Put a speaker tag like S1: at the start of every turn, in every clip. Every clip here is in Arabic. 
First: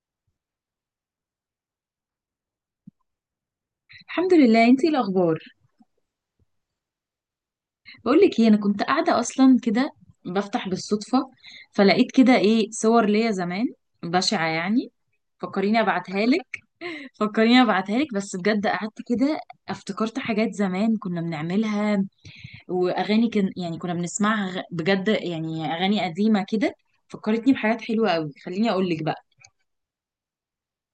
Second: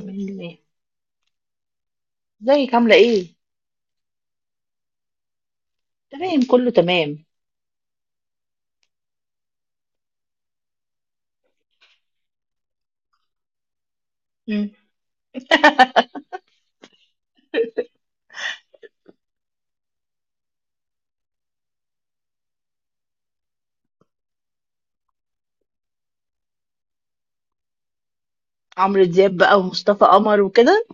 S1: بإذن الله. ازيك، عاملة ايه؟
S2: الحمد لله. انتي الاخبار؟
S1: تمام، كله تمام.
S2: بقول لك ايه، انا كنت قاعده اصلا كده بفتح بالصدفه، فلقيت كده ايه صور ليا زمان بشعه
S1: مم.
S2: يعني. فكريني ابعتها لك. بس بجد قعدت كده افتكرت حاجات زمان كنا بنعملها، واغاني كان يعني كنا بنسمعها بجد يعني اغاني قديمه كده، فكرتني بحاجات حلوه قوي. خليني اقول لك
S1: عمرو
S2: بقى.
S1: دياب بقى ومصطفى قمر وكده.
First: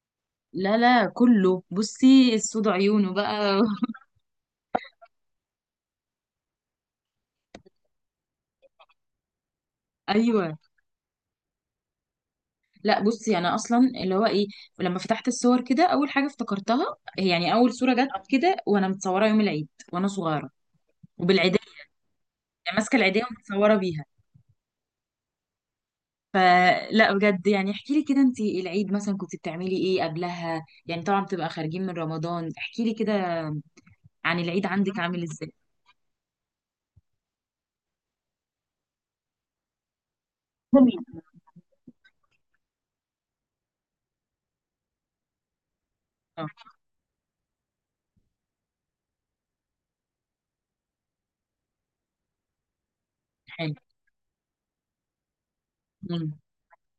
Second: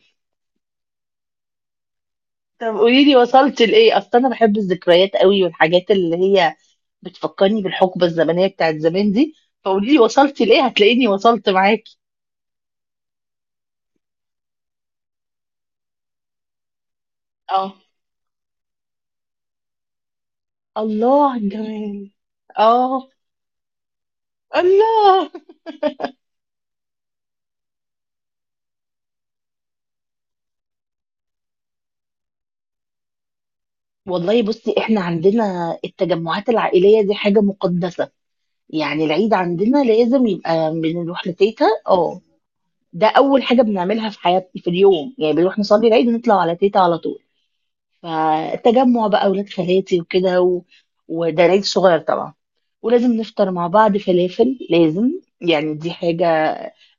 S2: لا، كله بصي السود
S1: طب قولي
S2: عيونه
S1: لي
S2: بقى.
S1: وصلت لإيه؟ أصل أنا بحب الذكريات قوي، والحاجات اللي هي بتفكرني بالحقبة الزمنية بتاعت زمان دي. فقولي لي وصلت
S2: ايوه.
S1: لإيه؟ هتلاقيني وصلت معاكي.
S2: لا بصي يعني انا اصلا اللي هو ايه، لما فتحت الصور كده اول حاجه افتكرتها هي يعني
S1: اه.
S2: اول صوره جت كده وانا متصوره يوم العيد وانا صغيره
S1: الله على
S2: وبالعيديه،
S1: الجمال.
S2: يعني ماسكه
S1: اه.
S2: العيديه ومتصوره بيها.
S1: الله.
S2: فلا بجد يعني احكي لي كده، انت العيد مثلا كنت بتعملي ايه قبلها؟ يعني طبعا بتبقى خارجين من رمضان، احكي لي كده عن
S1: والله
S2: العيد
S1: بصي،
S2: عندك
S1: احنا
S2: عامل ازاي.
S1: عندنا التجمعات العائلية دي حاجة مقدسة. يعني العيد عندنا لازم يبقى
S2: جميل.
S1: بنروح لتيتا. اه، ده اول حاجه بنعملها في حياتي في اليوم. يعني بنروح نصلي العيد ونطلع
S2: اه.
S1: على تيتا على طول. فالتجمع بقى اولاد خالاتي وكده وده العيد صغير طبعا. ولازم نفطر مع
S2: حلو.
S1: بعض، فلافل لازم. يعني دي حاجه
S2: مم.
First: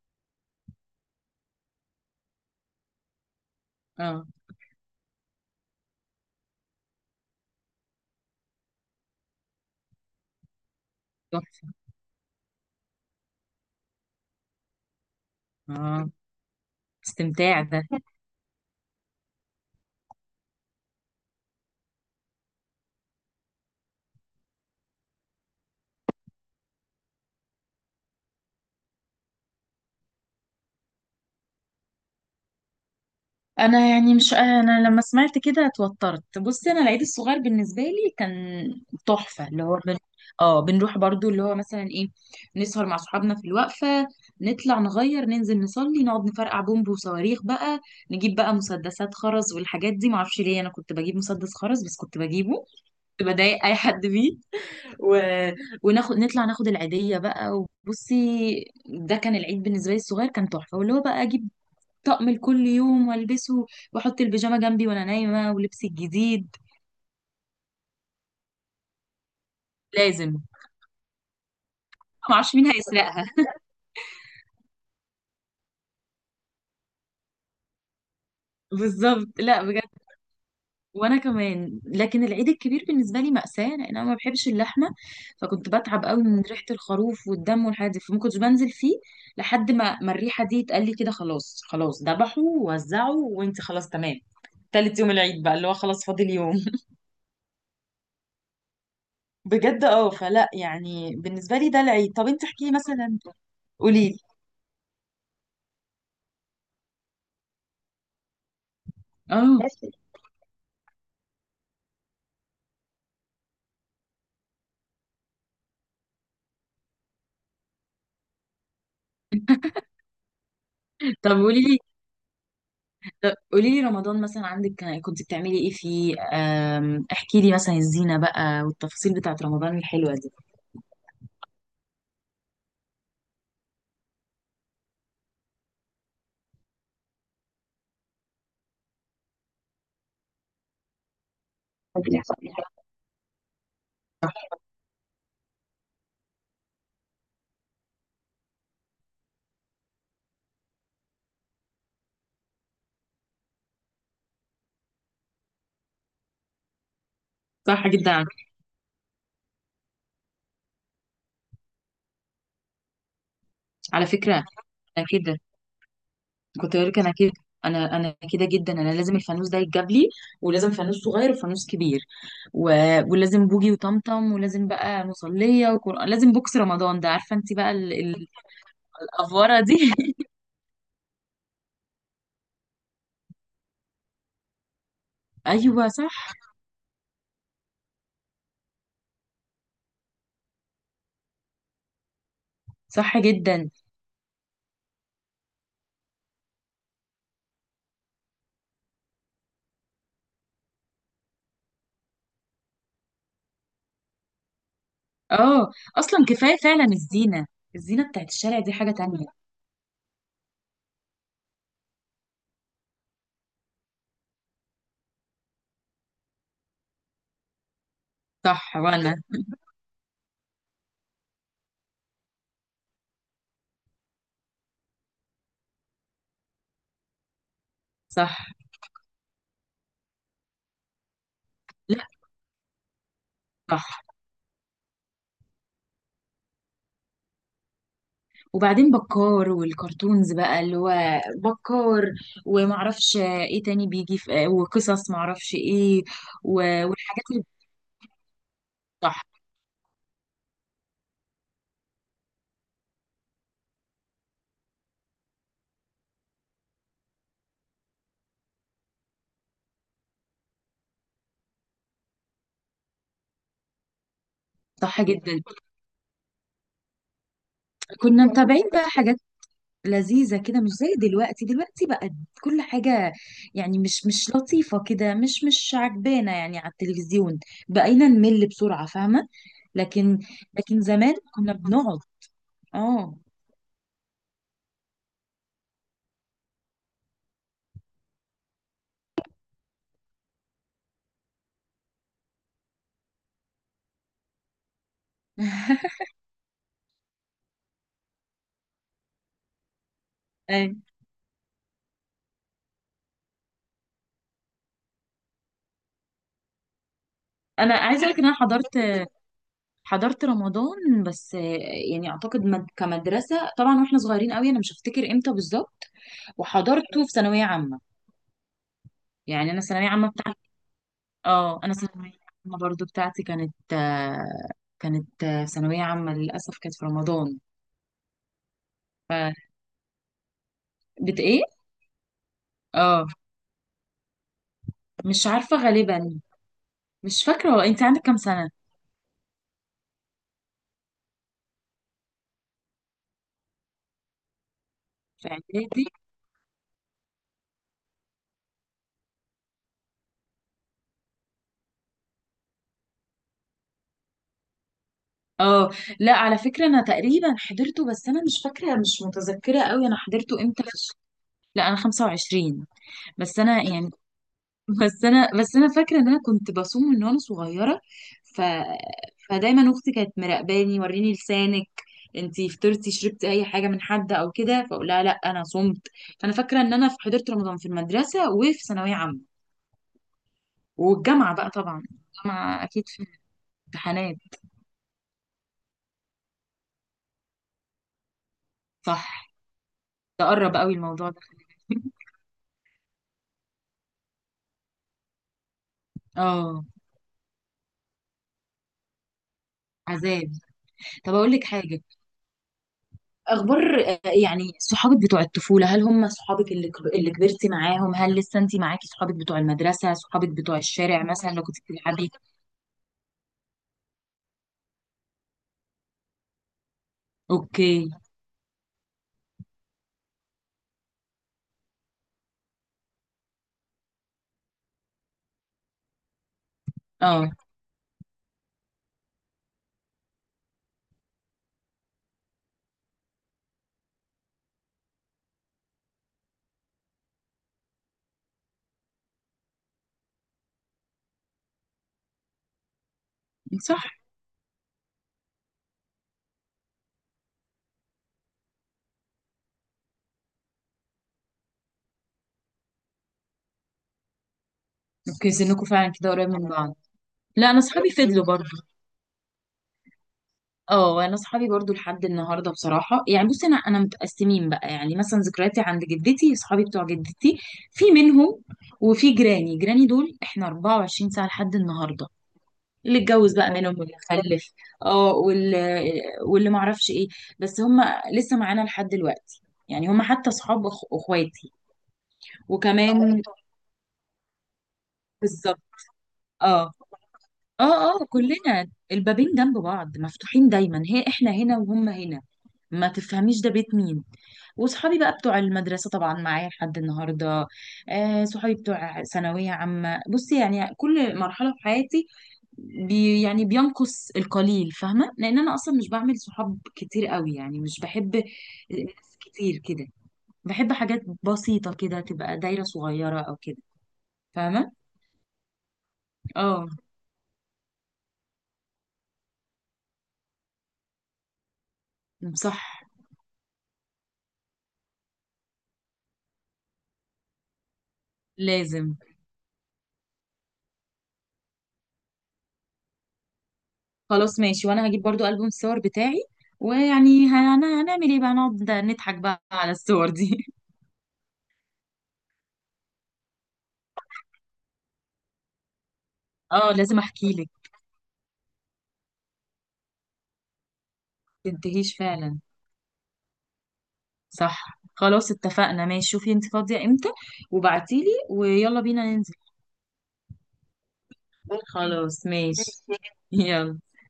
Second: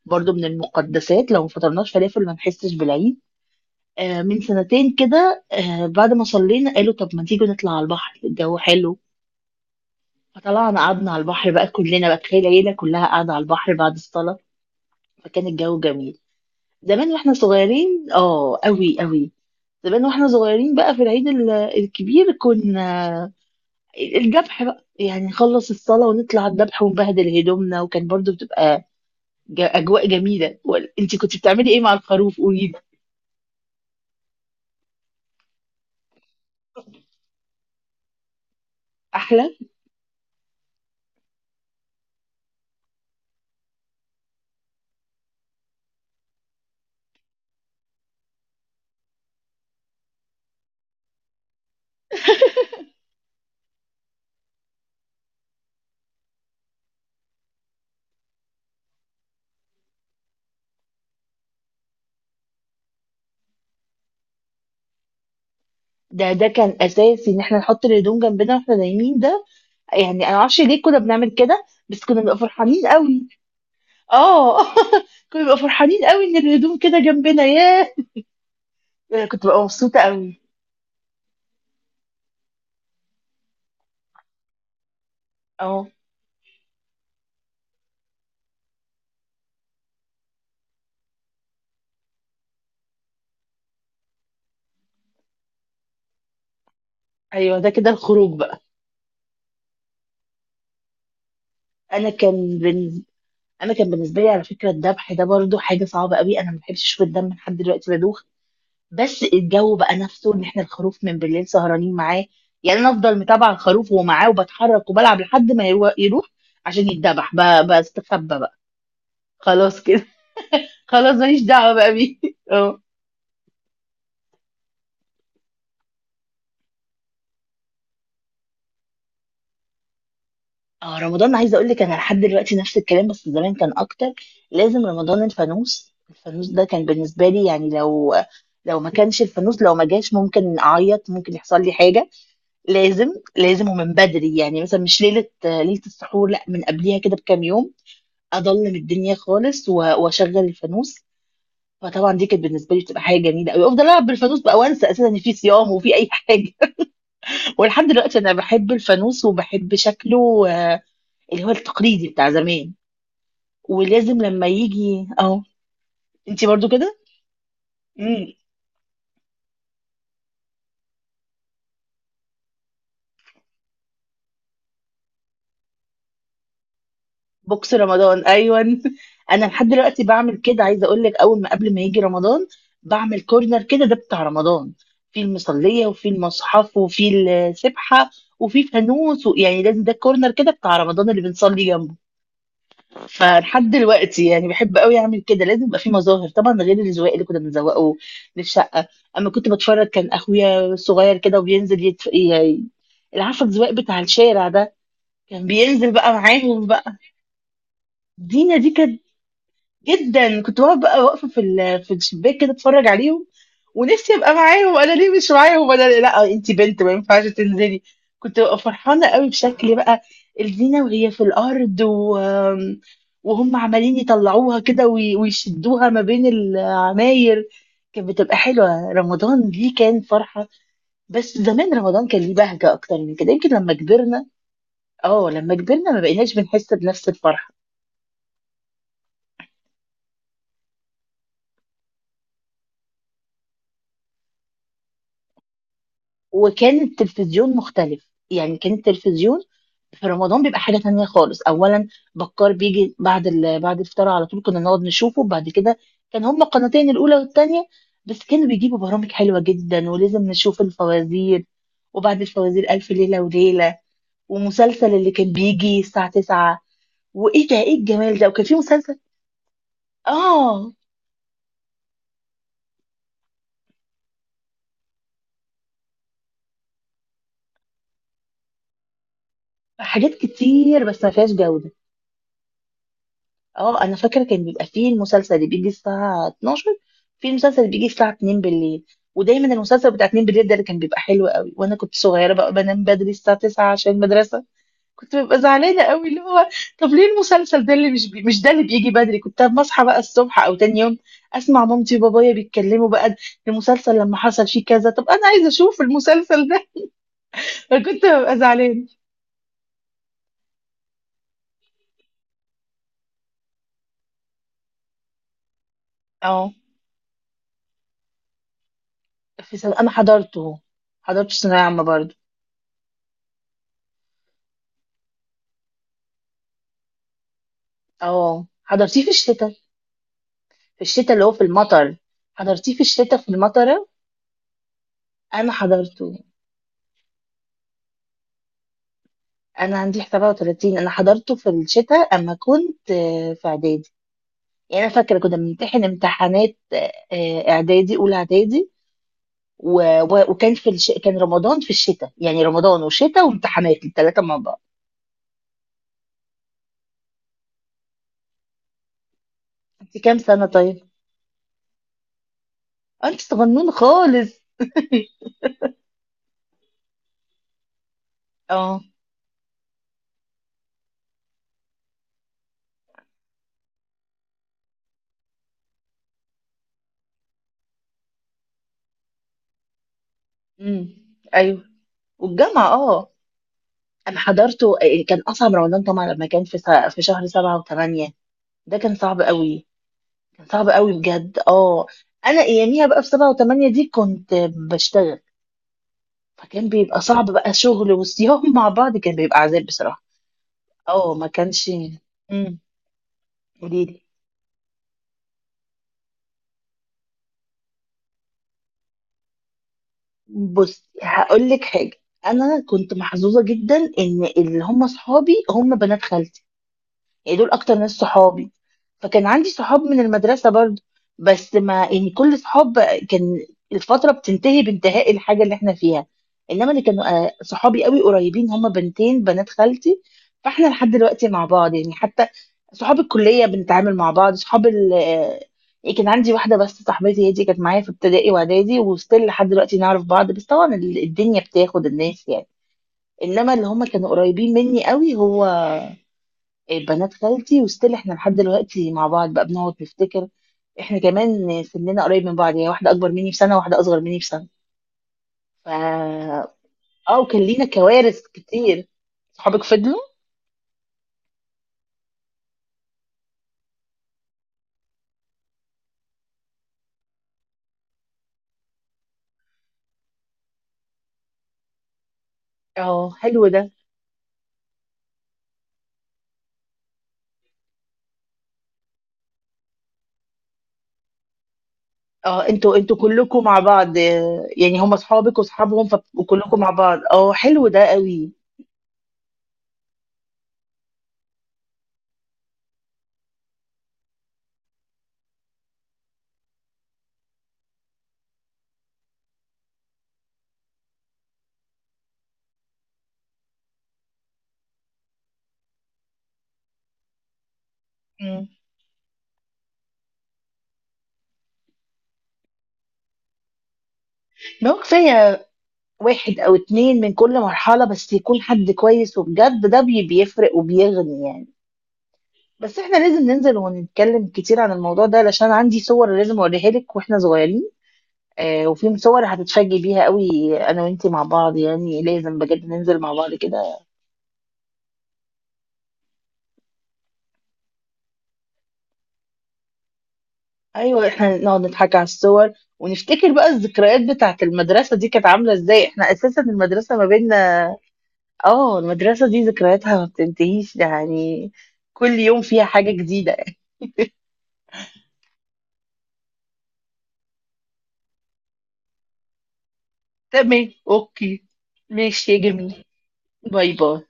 S1: برضو من المقدسات، لو ما فطرناش فلافل ما نحسش بالعيد. آه،
S2: اه.
S1: من سنتين كده، آه، بعد ما صلينا قالوا طب ما تيجوا نطلع على البحر، الجو حلو. فطلعنا قعدنا على البحر بقى،
S2: تحفه.
S1: كلنا بقى تخيل العيله كلها قاعده على البحر بعد الصلاه. فكان الجو
S2: اه.
S1: جميل. زمان واحنا
S2: استمتاع ده.
S1: صغيرين، اه، قوي قوي. زمان واحنا صغيرين بقى، في العيد الكبير كنا الذبح بقى. يعني نخلص الصلاة ونطلع الذبح ونبهدل هدومنا، وكان برضو بتبقى أجواء جميلة. انت كنت بتعملي ايه مع الخروف، قولي لي؟
S2: انا يعني، مش انا لما سمعت كده اتوترت. بصي انا العيد الصغير بالنسبه لي كان تحفه،
S1: أحلى.
S2: اللي هو اه بنروح برضو اللي هو مثلا ايه، نسهر مع صحابنا في الوقفه، نطلع نغير ننزل نصلي نقعد نفرقع بومب وصواريخ بقى، نجيب بقى مسدسات خرز والحاجات دي. معرفش ليه انا كنت بجيب مسدس خرز، بس كنت بجيبه، كنت بضايق اي حد بيه. و... وناخد نطلع ناخد العيديه بقى. وبصي، ده كان العيد بالنسبه لي. الصغير كان تحفه، واللي هو بقى اجيب طقم لكل يوم والبسه، واحط البيجامه جنبي وانا نايمه ولبسي
S1: ده
S2: الجديد.
S1: كان أساسي إن احنا نحط الهدوم جنبنا واحنا نايمين ده. يعني
S2: لازم،
S1: أنا معرفش ليه كنا بنعمل كده، بس كنا
S2: ما
S1: بنبقى
S2: اعرفش مين
S1: فرحانين
S2: هيسرقها.
S1: قوي. اه. كنا بنبقى فرحانين قوي إن الهدوم كده جنبنا. ياه،
S2: بالظبط،
S1: كنت
S2: لا
S1: ببقى
S2: بجد.
S1: مبسوطة قوي.
S2: وانا كمان. لكن العيد الكبير بالنسبه لي مأساة، لان انا ما بحبش اللحمه، فكنت
S1: اه.
S2: بتعب قوي من ريحه الخروف والدم والحاجات دي، فما كنتش بنزل فيه لحد ما الريحه دي اتقال لي كده خلاص خلاص ذبحوا ووزعوا وانت خلاص تمام. تالت يوم العيد بقى اللي هو خلاص فاضل يوم.
S1: ايوه، ده كده الخروج بقى.
S2: بجد اه. فلا يعني بالنسبه لي ده
S1: انا
S2: العيد. طب انت
S1: كان
S2: احكي
S1: بن...
S2: مثلا،
S1: انا كان
S2: قولي لي.
S1: بالنسبه لي على فكره الذبح ده برضو حاجه صعبه قوي. انا ما بحبش اشوف الدم، لحد دلوقتي بدوخ. بس
S2: اه.
S1: الجو بقى نفسه، ان احنا الخروف من بالليل سهرانين معاه. يعني انا افضل متابعه الخروف ومعاه، وبتحرك وبلعب لحد ما يروح عشان يتذبح. بستخبى بقى، خلاص كده. خلاص
S2: طب
S1: ماليش
S2: قولي
S1: دعوه
S2: لي،
S1: بقى بيه. اه.
S2: قولي لي رمضان مثلا عندك كنت بتعملي ايه فيه احكي لي مثلا الزينة بقى والتفاصيل بتاعت رمضان الحلوة دي.
S1: اه، رمضان عايزه اقول لك، انا لحد دلوقتي نفس الكلام بس زمان كان اكتر. لازم رمضان الفانوس. الفانوس ده كان بالنسبه لي يعني، لو ما كانش الفانوس، لو ما جاش ممكن اعيط، ممكن يحصل لي حاجه. لازم. لازم ومن بدري. يعني مثلا مش ليله ليله السحور، لا من قبليها كده بكام يوم اضلم الدنيا خالص واشغل الفانوس. فطبعا دي كانت بالنسبه لي بتبقى حاجه جميله قوي، افضل العب بالفانوس بقى وانسى اساسا ان في صيام وفي اي حاجه. ولحد
S2: صح
S1: دلوقتي
S2: جدا.
S1: انا بحب الفانوس وبحب شكله. اللي هو التقليدي بتاع زمان.
S2: على
S1: ولازم
S2: فكرة
S1: لما يجي
S2: انا كده،
S1: اهو. انتي برضو
S2: كنت بقول
S1: كده.
S2: لك انا كده، انا
S1: امم.
S2: كده جدا. انا لازم الفانوس ده يتجاب لي، ولازم فانوس صغير وفانوس كبير و... ولازم بوجي وطمطم، ولازم بقى مصلية وقرآن، لازم بوكس رمضان ده، عارفة انت بقى
S1: بوكس رمضان، ايوه. انا
S2: الأفورة
S1: لحد
S2: دي.
S1: دلوقتي بعمل كده، عايزه اقول لك اول ما قبل ما يجي رمضان بعمل كورنر كده، ده بتاع رمضان. في المصليه
S2: ايوه
S1: وفي
S2: صح.
S1: المصحف وفي السبحه وفي فانوس يعني لازم ده كورنر كده بتاع رمضان اللي بنصلي جنبه.
S2: صح
S1: فلحد
S2: جدا.
S1: دلوقتي يعني بحب قوي اعمل كده، لازم يبقى في مظاهر طبعا غير الزواق اللي كنا بنزوقه للشقه. اما كنت بتفرج، كان اخويا صغير كده وبينزل اللي عارفه الزواق بتاع الشارع ده، كان
S2: اه
S1: بينزل بقى
S2: اصلا كفايه
S1: معاهم
S2: فعلا
S1: بقى.
S2: الزينه، الزينه بتاعت
S1: دينا
S2: الشارع
S1: دي
S2: دي حاجه
S1: كانت
S2: تانية.
S1: جدا. كنت واقفه بقى واقفه في في الشباك كده اتفرج عليهم، ونفسي ابقى معاهم. انا ليه مش معاهم، لا انت بنت ما ينفعش تنزلي. كنت ببقى
S2: صح.
S1: فرحانه
S2: وانا
S1: قوي بشكل بقى، الزينه وهي في الارض وهم عمالين يطلعوها كده ويشدوها ما بين العماير. كانت بتبقى
S2: صح.
S1: حلوه. رمضان دي كان فرحه، بس زمان
S2: لا
S1: رمضان كان ليه بهجه اكتر من كده، يمكن لما
S2: صح.
S1: كبرنا. اه، لما كبرنا ما بقيناش بنحس بنفس الفرحه.
S2: وبعدين بكار والكرتونز بقى اللي هو بكار، ومعرفش ايه تاني بيجي، في وقصص معرفش ايه،
S1: وكان
S2: والحاجات اللي
S1: التلفزيون مختلف، يعني كان التلفزيون
S2: صح.
S1: في رمضان بيبقى حاجة تانية خالص. أولا بكار بيجي بعد بعد الفطار على طول كنا نقعد نشوفه. بعد كده كان هما قناتين، الأولى والتانية، بس كانوا بيجيبوا برامج حلوة جدا. ولازم نشوف الفوازير، وبعد الفوازير ألف ليلة وليلة، ومسلسل
S2: صح
S1: اللي كان
S2: جدا.
S1: بيجي الساعة 9. وإيه ده، إيه الجمال
S2: كنا
S1: ده! وكان في
S2: متابعين بقى
S1: مسلسل.
S2: حاجات لذيذة كده مش
S1: آه.
S2: زي دلوقتي. دلوقتي بقت كل حاجة يعني مش لطيفة كده، مش عجبانة يعني. على التلفزيون بقينا نمل بسرعة، فاهمة.
S1: حاجات
S2: لكن، لكن
S1: كتير بس ما
S2: زمان
S1: فيهاش
S2: كنا
S1: جودة.
S2: بنقعد. اه.
S1: اه، انا فاكره كان بيبقى فيه المسلسل اللي بيجي الساعه 12، في المسلسل اللي بيجي الساعه 2 بالليل. ودايما المسلسل بتاع 2 بالليل ده اللي كان بيبقى حلو قوي، وانا كنت صغيره بقى بنام بدري الساعه 9 عشان المدرسه. كنت ببقى زعلانه قوي، اللي هو طب ليه المسلسل ده اللي مش ده اللي بيجي بدري. كنت أما اصحى بقى الصبح او
S2: أي.
S1: تاني يوم اسمع مامتي وبابايا بيتكلموا بقى المسلسل لما حصل فيه كذا، طب انا عايزه اشوف المسلسل ده.
S2: انا عايزه
S1: فكنت
S2: اقول لك ان انا
S1: ببقى زعلانه.
S2: حضرت رمضان بس يعني اعتقد كمدرسه طبعا واحنا صغيرين قوي، انا مش هفتكر امتى بالظبط،
S1: اه،
S2: وحضرته في ثانويه عامه. يعني انا
S1: انا
S2: ثانويه عامه.
S1: حضرته. حضرت ثانويه
S2: اه انا
S1: عامه
S2: ثانويه
S1: برضه.
S2: عامه برضو، بتاعتي كانت كانت ثانويه عامه للاسف كانت في رمضان.
S1: اه، حضرتيه في
S2: ف
S1: الشتاء. في الشتاء
S2: بت
S1: اللي هو في
S2: ايه؟
S1: المطر. حضرتيه في
S2: اه
S1: الشتاء في المطرة.
S2: مش
S1: أنا
S2: عارفه غالبا.
S1: حضرته.
S2: مش فاكره، هو انت عندك كام سنه؟
S1: أنا عندي 37. أنا حضرته في الشتاء، أما كنت في إعدادي. يعني أنا فاكرة
S2: في
S1: كنا بنمتحن
S2: اعدادي؟
S1: امتحانات إعدادي، أولى إعدادي. كان رمضان في الشتاء. يعني رمضان وشتاء وامتحانات الثلاثة مع بعض.
S2: اه لا على فكره انا تقريبا حضرته، بس انا مش فاكره، مش متذكره قوي انا
S1: أنت كام
S2: حضرته
S1: سنة
S2: امتى.
S1: طيب؟
S2: لا انا 25.
S1: أنت
S2: بس انا
S1: صغنون
S2: يعني
S1: خالص.
S2: بس انا بس انا فاكره ان انا كنت بصوم من وانا صغيره. ف
S1: أه.
S2: فدايما اختي كانت مراقباني، وريني لسانك، انتي فطرتي شربتي اي حاجه من حد او كده، فاقول لها لا انا صمت. فانا فاكره ان انا في حضرت رمضان في المدرسه وفي ثانويه عامه
S1: امم.
S2: والجامعه بقى
S1: أيوه.
S2: طبعا. الجامعه
S1: والجامعة
S2: اكيد في
S1: أه.
S2: امتحانات.
S1: أنا حضرته، كان أصعب رمضان طبعا لما كان في شهر سبعة وثمانية. ده كان صعب
S2: صح.
S1: قوي. كان
S2: تقرب
S1: صعب
S2: قوي
S1: قوي
S2: الموضوع ده.
S1: بجد، اه. انا اياميها بقى في سبعة وثمانية دي كنت بشتغل.
S2: اه.
S1: فكان بيبقى صعب بقى، شغل وصيام مع بعض كان بيبقى عذاب بصراحة.
S2: عذاب.
S1: اه،
S2: طب
S1: ما
S2: اقول لك
S1: كانش.
S2: حاجه،
S1: امم. قولي
S2: اخبار
S1: لي.
S2: يعني صحابك بتوع الطفوله، هل هم صحابك اللي اللي كبرتي معاهم، هل لسه انت معاكي صحابك بتوع المدرسه، صحابك بتوع
S1: بص
S2: الشارع مثلا لو
S1: هقول
S2: كنت
S1: لك حاجة.
S2: بتلعبي؟
S1: انا كنت محظوظة جدا ان اللي هم صحابي هم بنات خالتي، يعني دول اكتر
S2: اوكي.
S1: ناس صحابي. فكان عندي صحاب من المدرسة برضو، بس ما يعني كل صحاب كان الفترة بتنتهي بانتهاء الحاجة اللي احنا فيها. انما اللي كانوا
S2: اه.
S1: صحابي قوي قريبين هما بنتين بنات خالتي. فاحنا لحد دلوقتي مع بعض، يعني حتى صحاب الكلية بنتعامل مع بعض. صحاب ال آه، يعني كان عندي واحدة بس صاحبتي هي دي، كانت معايا في ابتدائي واعدادي وستيل لحد دلوقتي نعرف بعض، بس طبعا الدنيا بتاخد الناس يعني. انما اللي
S2: صح.
S1: هما كانوا قريبين مني قوي هو بنات خالتي، وستيل احنا لحد دلوقتي مع بعض بقى بنقعد نفتكر. احنا كمان سننا قريب من بعض، يعني واحده اكبر مني بسنه وواحده اصغر مني بسنه.
S2: اوكي سنكم فعلا كده قريب
S1: ف
S2: من بعض.
S1: اه، وكان
S2: لا انا
S1: لينا
S2: صحابي
S1: كوارث
S2: فضلوا برضو.
S1: كتير. صحابك فضلوا.
S2: اه انا صحابي برضو لحد النهارده بصراحه، يعني بصي انا متقسمين بقى يعني مثلا، ذكرياتي عند جدتي صحابي بتوع جدتي في منهم، وفي جيراني، دول احنا 24 ساعه لحد النهارده، اللي
S1: اه،
S2: اتجوز
S1: حلو
S2: بقى
S1: ده.
S2: منهم واللي خلف، اه، واللي، واللي ما اعرفش ايه، بس هم لسه معانا لحد دلوقتي، يعني هم حتى اصحاب اخواتي.
S1: اه، انتوا
S2: وكمان.
S1: كلكم مع بعض. يعني هم اصحابك
S2: بالظبط.
S1: واصحابهم وكلكم مع
S2: اه.
S1: بعض. اه، حلو ده
S2: اه
S1: قوي.
S2: كلنا البابين جنب بعض مفتوحين دايما، هي احنا هنا وهم هنا، ما تفهميش ده بيت مين. وصحابي بقى بتوع المدرسة طبعا معايا لحد النهاردة. آه صحابي بتوع ثانوية عامة. بصي يعني كل مرحلة في حياتي بي يعني بينقص القليل، فاهمه؟ لان انا اصلا مش بعمل صحاب كتير قوي، يعني مش بحب
S1: مم.
S2: ناس كتير كده، بحب حاجات بسيطه كده تبقى دايره صغيره او كده،
S1: ما
S2: فاهمه.
S1: هو كفايه واحد او
S2: اه.
S1: اتنين من كل مرحله، بس يكون حد كويس وبجد ده بيفرق وبيغني يعني. بس
S2: صح.
S1: احنا لازم ننزل ونتكلم كتير عن الموضوع ده، علشان عندي صور لازم اوريها لك واحنا صغيرين. آه،
S2: لازم.
S1: وفي صور هتتفاجئي بيها قوي. انا وانتي مع بعض يعني لازم بجد ننزل مع بعض كده.
S2: خلاص ماشي، وانا هجيب برضو ألبوم الصور بتاعي، ويعني هنعمل ايه بقى، نقعد نضحك بقى على الصور دي.
S1: ايوه، احنا نقعد نضحك على الصور، ونفتكر بقى الذكريات بتاعه المدرسة دي كانت عاملة ازاي. احنا اساسا
S2: اه
S1: المدرسة
S2: لازم
S1: ما
S2: احكي لك.
S1: بيننا. اه، المدرسة دي ذكرياتها ما بتنتهيش يعني،
S2: تنتهيش
S1: كل
S2: فعلا.
S1: يوم فيها حاجة جديدة.
S2: صح خلاص اتفقنا. ماشي شوفي انت فاضيه امتى وبعتيلي، ويلا بينا ننزل.
S1: تمام، اوكي.
S2: خلاص
S1: ماشي يا
S2: ماشي.
S1: جميل. باي
S2: يلا.
S1: باي.